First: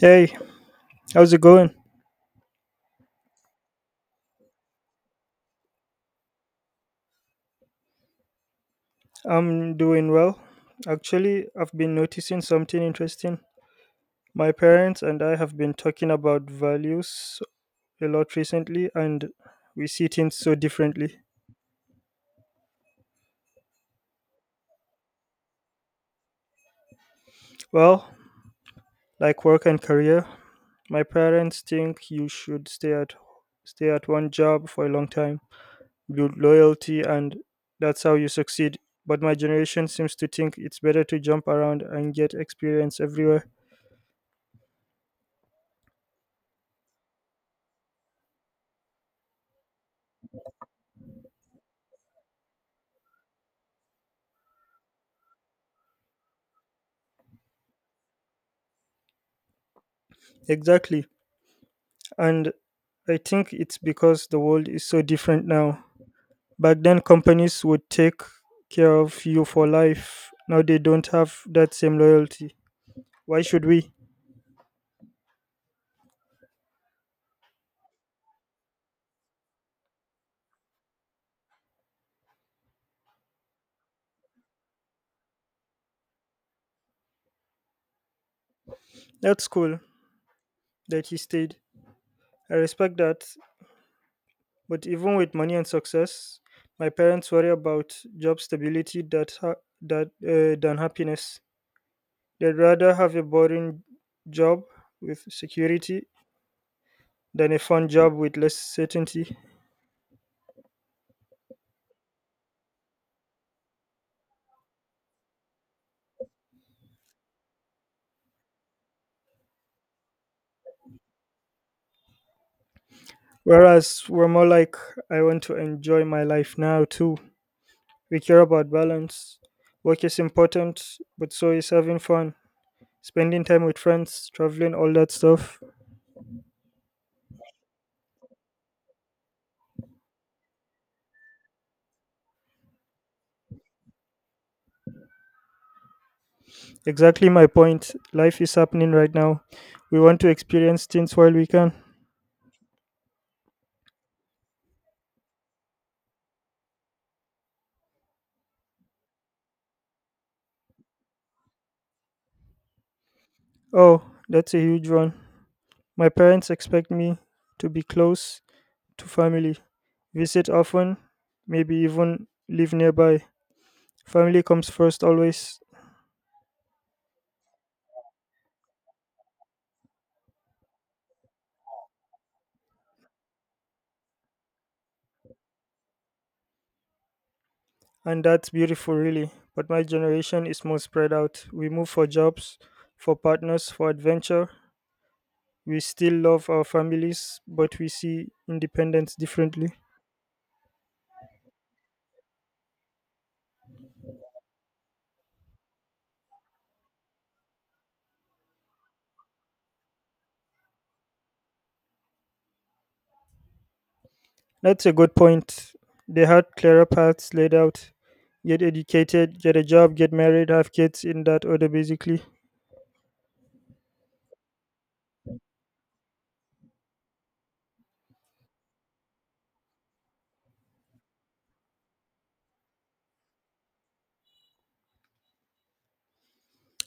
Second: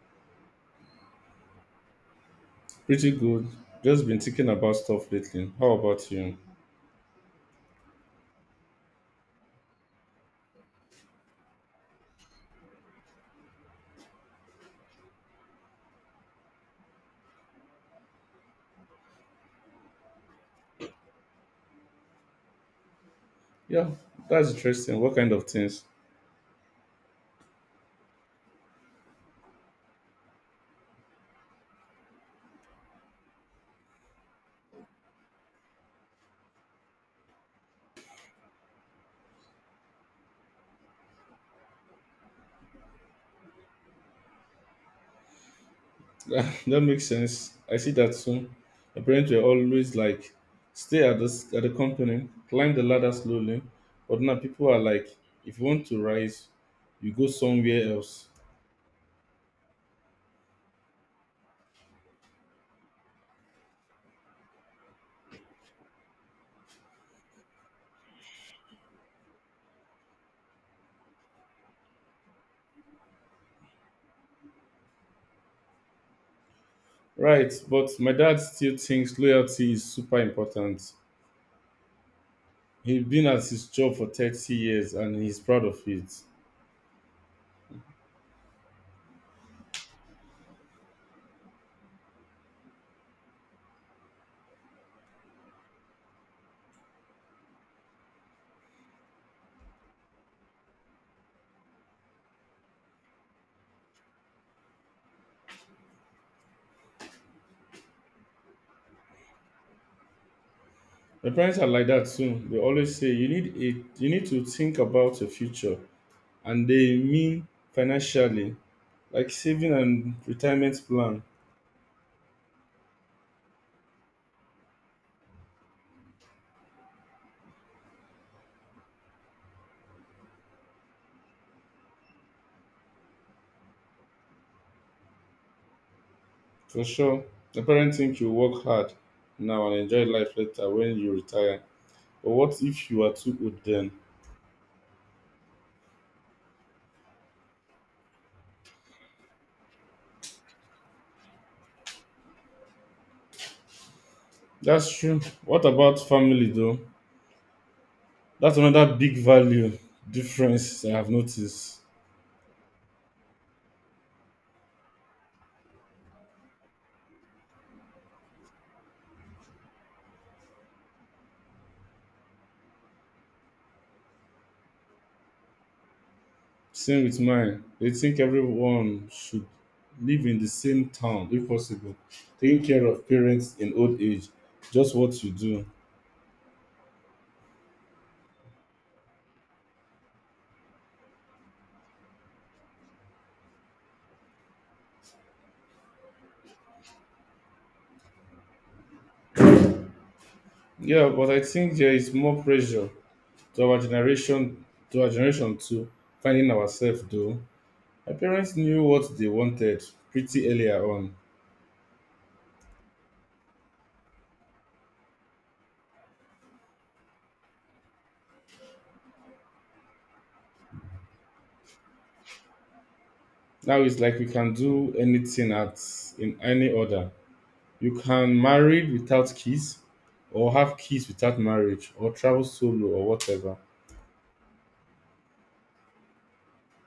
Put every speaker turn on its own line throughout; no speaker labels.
Hey, how's it going?
Pretty good. Just been thinking about stuff lately. How about you?
I'm doing well. Actually, I've been noticing something interesting. My parents and I have been talking about values a lot recently, and we see things so differently.
Yeah, that's interesting. What kind of things?
Well, like work and career, my parents think you should stay at one job for a long time, build loyalty, and that's how you succeed. But my generation seems to think it's better to jump around and get experience everywhere.
that makes sense. I see that soon. My parents were always like, stay at this at the company, climb the ladder slowly. But now people are like, if you want to rise, you go somewhere else.
Exactly. And I think it's because the world is so different now. Back then, companies would take care of you for life. Now they don't have that same loyalty. Why should we?
Right, but my dad still thinks loyalty is super important. He's been at his job for 30 years and he's proud of it.
That's cool that he stayed. I respect that. But even with money and success, my parents worry about job stability that ha- that than happiness. They'd rather have a boring job with security than a fun job with less certainty.
My parents are like that too. They always say you need to think about your future, and they mean financially, like saving and retirement plan
Whereas we're more like, I want to enjoy my life now too. We care about balance. Work is important, but so is having fun, spending time with friends, traveling, all that stuff.
for sure. My parents think you work hard now and enjoy life later when you retire. But what if you are too old then?
Exactly my point. Life is happening right now. We want to experience things while we can.
That's true. What about family though? That's another big value difference I have noticed.
Oh, that's a huge one. My parents expect me to be close to family, visit often, maybe even live nearby. Family comes first always.
Same with mine. They think everyone should live in the same town if possible, taking care of parents in old age, just what you do.
And that's beautiful, really. But my generation is more spread out. We move for jobs, for partners, for adventure. We still love our families, but we see independence differently.
Yeah, but I think there is more pressure to our generation, to our generation too, finding ourselves though. My parents knew what they wanted pretty earlier on.
That's a good point. They had clearer paths laid out. Get educated, get a job, get married, have kids in that order, basically.
Now it's like we can do anything at in any order. You can marry without kids, or have kids without marriage, or travel solo, or whatever.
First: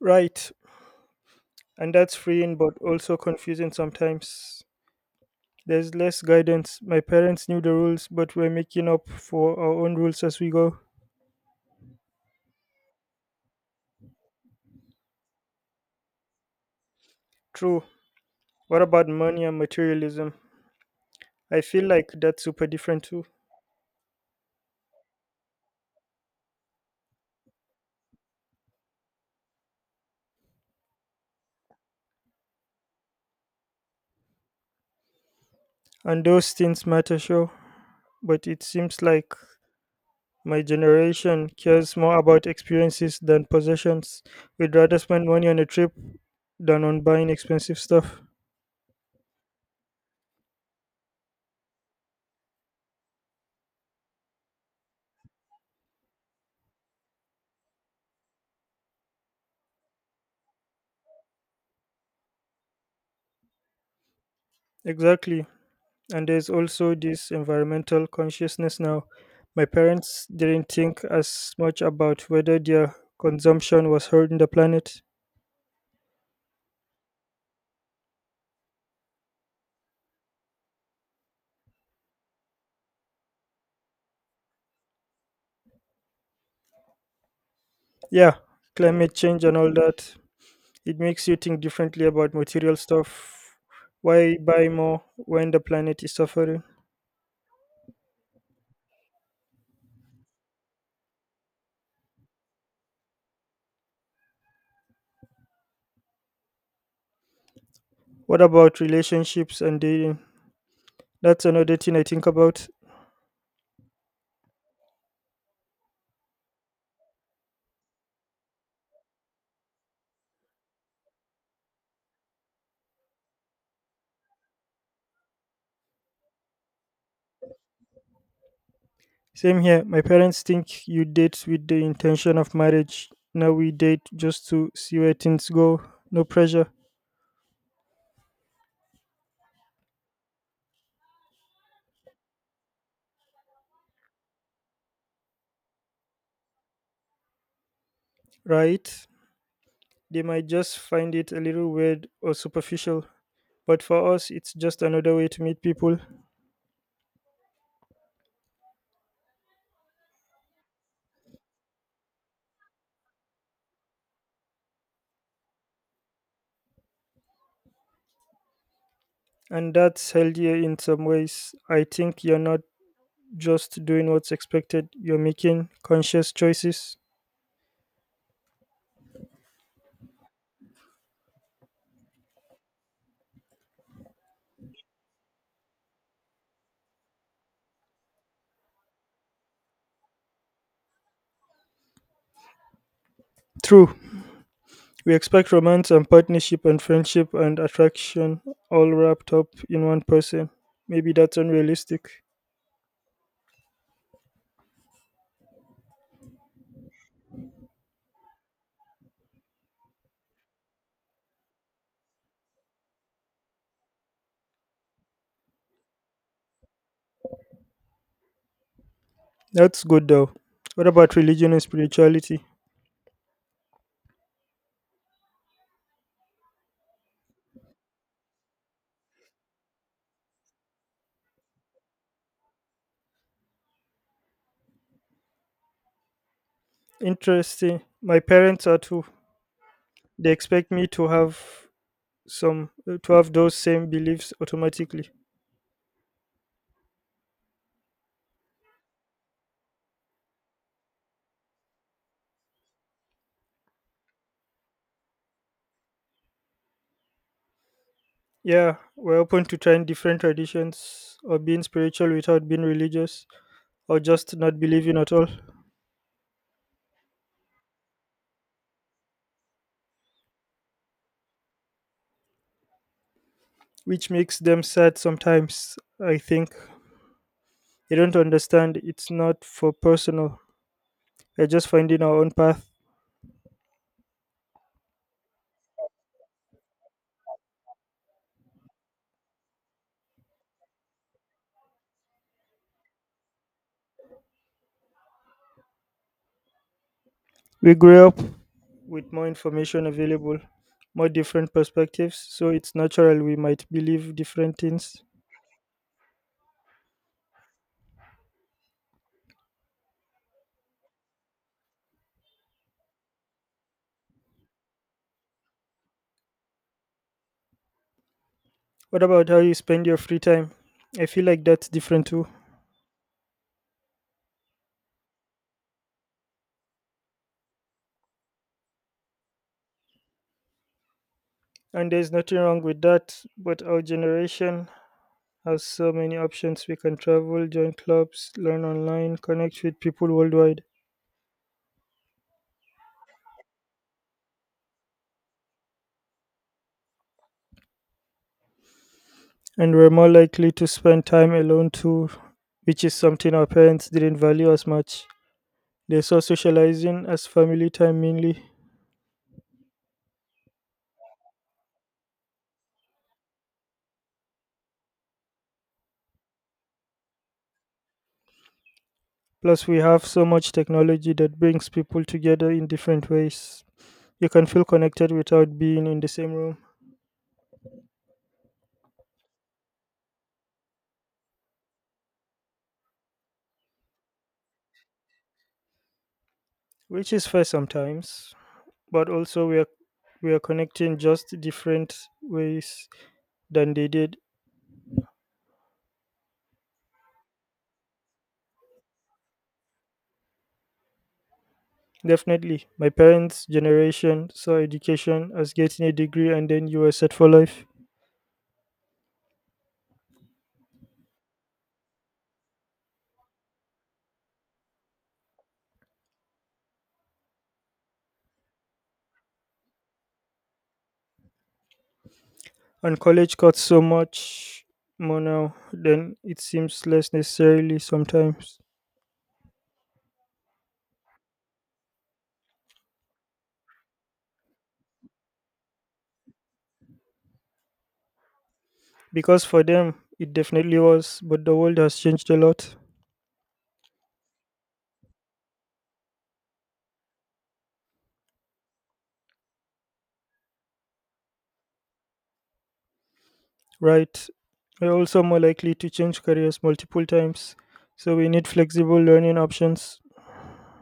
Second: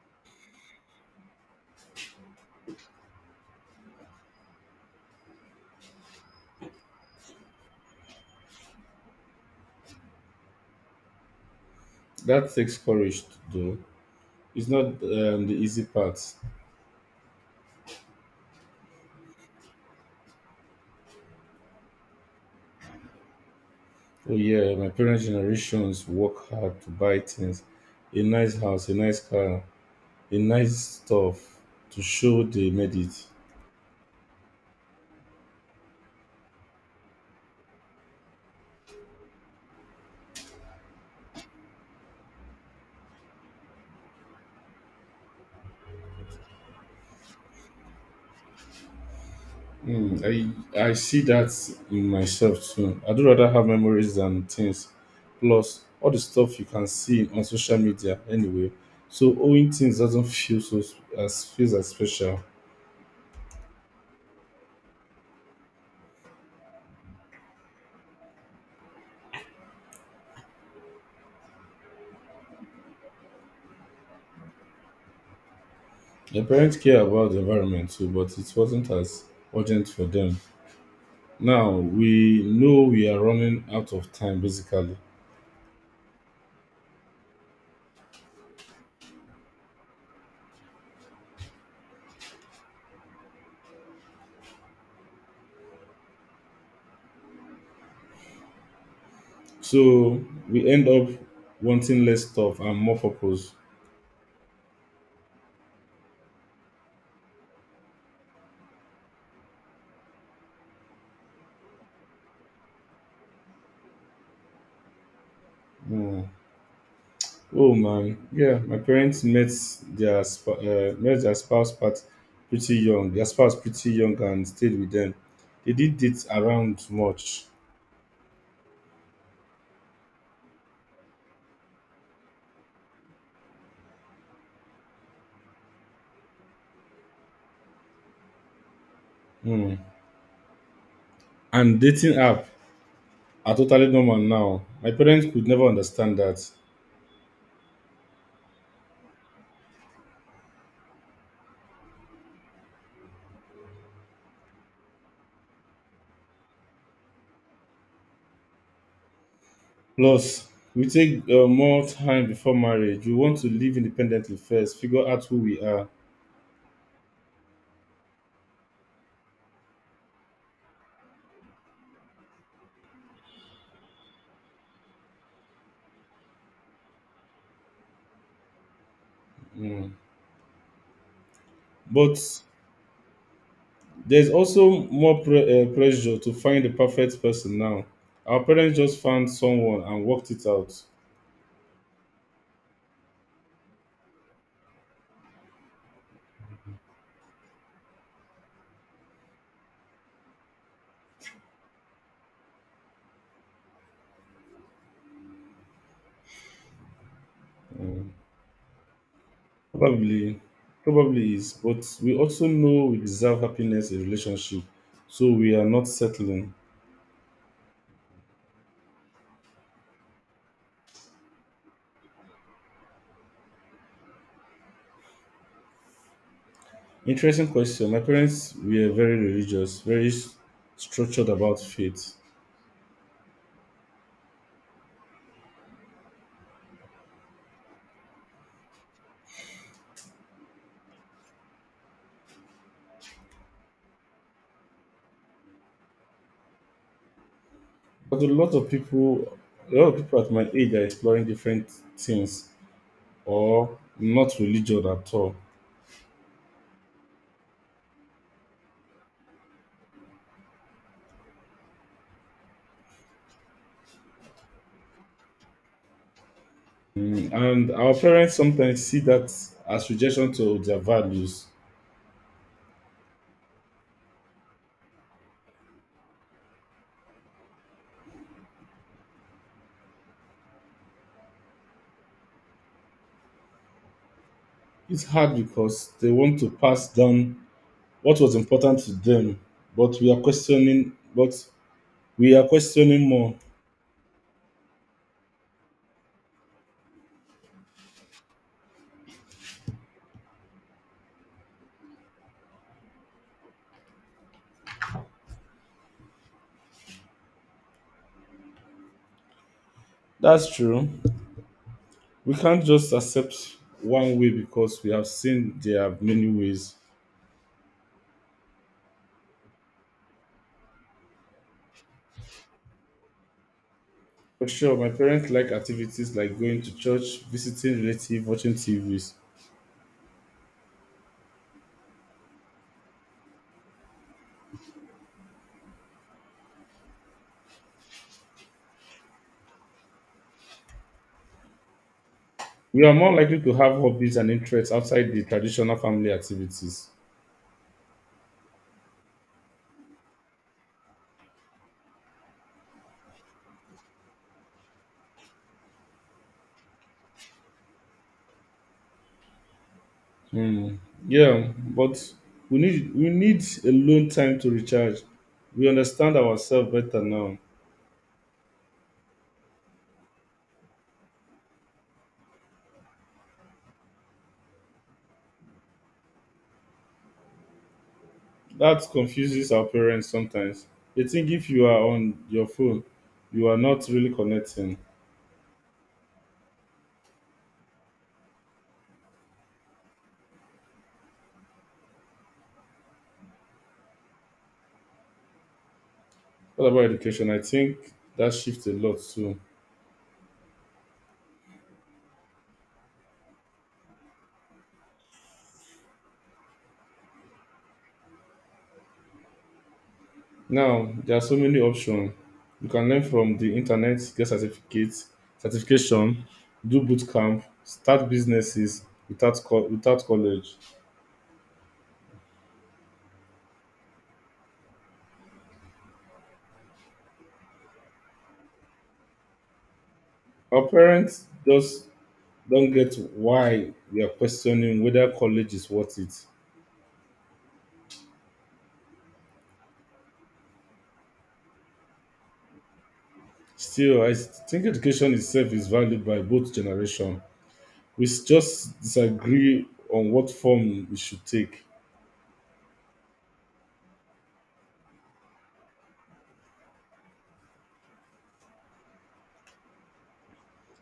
Right. And that's freeing, but also confusing sometimes. There's less guidance. My parents knew the rules, but we're making up for our own rules as we go.
That takes courage to do. It's not the easy part.
True. What about money and materialism? I feel like that's super different too.
Oh yeah, my parents' generations work hard to buy things, a nice house, a nice car, a nice stuff to show they made it.
And those things matter, sure, but it seems like my generation cares more about experiences than possessions. We'd rather spend money on a trip than on buying expensive stuff.
Hmm, I see that in myself too. I do rather have memories than things. Plus, all the stuff you can see on social media anyway. So owning things doesn't feel as feels as special.
Exactly. And there's also this environmental consciousness now. My parents didn't think as much about whether their consumption was hurting the planet.
The parents care about the environment too, but it wasn't as urgent for them. Now we know we are running out of time basically.
Yeah, climate change and all that. It makes you think differently about material stuff. Why buy more when the planet is suffering?
So we end up wanting less stuff and more purpose.
What about relationships and dating? That's another thing I think about.
Mm. Oh man, yeah, my parents met their sp- met their spouse part pretty young. Their spouse pretty young and stayed with them. They did date around much.
Same here. My parents think you date with the intention of marriage. Now we date just to see where things go. No pressure,
Mm. And dating app are totally normal now. My parents could never understand that.
right? They might just find it a little weird or superficial. But for us, it's just another way to meet people.
Plus, we take more time before marriage. We want to live independently first, figure out who we are.
And that's healthier in some ways. I think you're not just doing what's expected, you're making conscious choices.
Mm. But there's also more pressure to find the perfect person now. Our parents just found someone and worked it out.
True, we expect romance and partnership and friendship and attraction all wrapped up in one person. Maybe that's unrealistic.
Mm. Probably, probably is. But we also know we deserve happiness in relationship, so we are not settling.
That's good though. What about religion and spirituality?
Interesting question. My parents were very religious, structured about faith.
Interesting. My parents are too. They expect me to have some those same beliefs automatically.
But a lot of people at my age are exploring different things or not religion at all.
Yeah, we're open to trying different traditions or being spiritual without being religious or just not believing at all.
And our parents sometimes see that as rejection to their values.
Which makes them sad sometimes. I think they don't understand it's not for personal. We're just finding our own path.
It's hard because they want to pass down what was important to them, but we are questioning more.
We grew up with more information available, more different perspectives, so it's natural we might believe different things.
That's true. We can't just accept one way because we have seen there are many ways.
What about how you spend your free time? I feel like that's different too.
For sure, my parents like activities like going to church, visiting relatives, watching TVs.
And there's nothing wrong with that, but our generation has so many options. We can travel, join clubs, learn online, connect with people worldwide.
We are more likely to have hobbies and interests outside the traditional family activities.
And were more likely to spend time alone too, which is something our parents didn't value as much. They saw socializing as family time mainly.
Hmm. Yeah, but we need alone time to recharge. We understand ourselves better now.
Plus, we have so much technology that brings people together in different ways. You can feel connected without being in the same room,
That confuses our parents sometimes. They think if you are on your phone, you are not really connecting.
which is fair sometimes, but also we are connecting just different ways than they did.
What about education? I think that shifts a lot too.
Definitely, my parents' generation saw education as getting a degree and then you were set for life.
Now there are so many options. You can learn from the internet, get certification, do boot camp, start businesses without without college.
And college costs so much more now than it seems less necessarily sometimes.
Our parents just don't get why we are questioning whether college is worth it.
Because for them, it definitely was, but the world has changed a lot,
Still, I think education itself is valued by both generations. We just disagree on what form we should take.
right? We're also more likely to change careers multiple times, so we need flexible learning options.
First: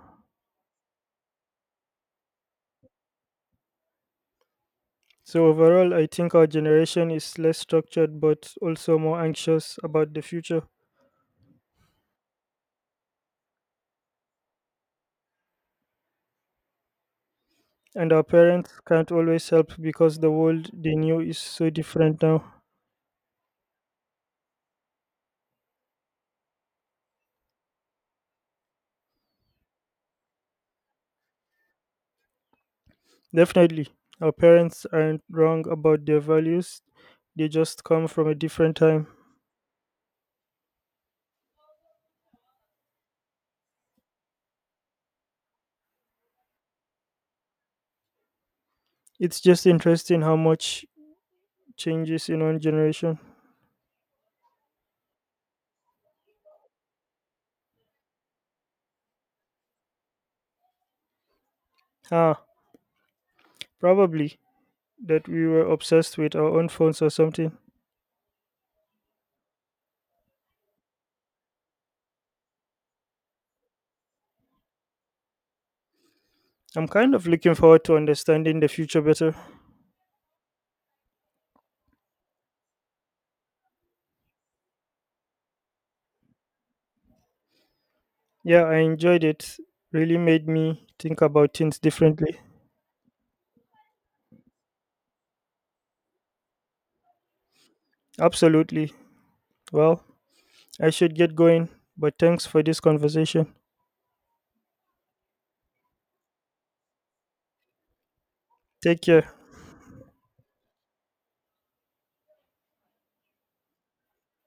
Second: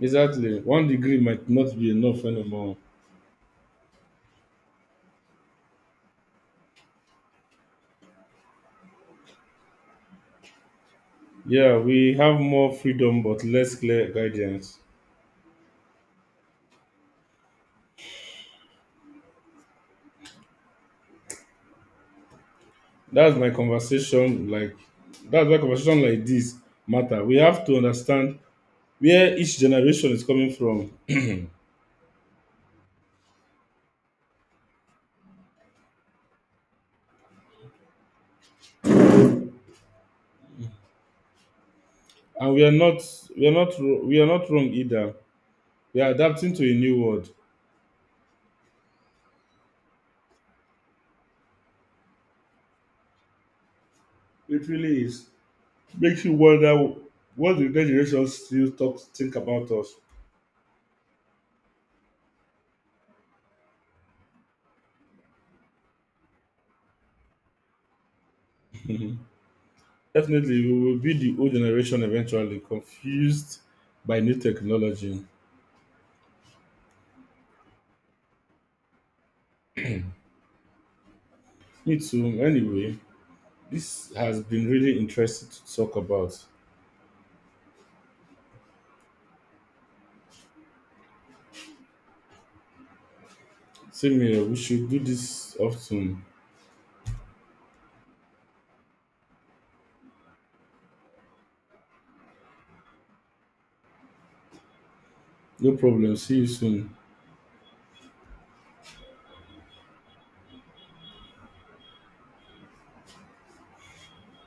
Exactly, one degree might not be enough anymore.
So, overall, I think our generation is less structured but also more anxious about the future.
Yeah, we have more freedom but less clear guidance.
And our parents can't always help because the world they knew is so different now.
That's my conversation like that's why conversation like this matter. We have to understand where each generation is coming from.
Definitely, our parents aren't wrong about their values, they just come from a different time.
And we are not wrong either. We are adapting to a new world.
It's just interesting how much changes in one generation.
It really is. Makes you wonder what the next generation still talk think about us.
Ah, probably that we were obsessed with our own phones or something.
Definitely we will be the old generation eventually, confused by new technology.
I'm kind of looking forward to understanding the future better.
Me too, anyway. This has been really interesting to talk about.
Yeah, I enjoyed it. Really made me think about things differently.
Same here, we should do this often.
Absolutely. Well, I should get going, but thanks for this conversation.
No problem. See you soon.
Take care.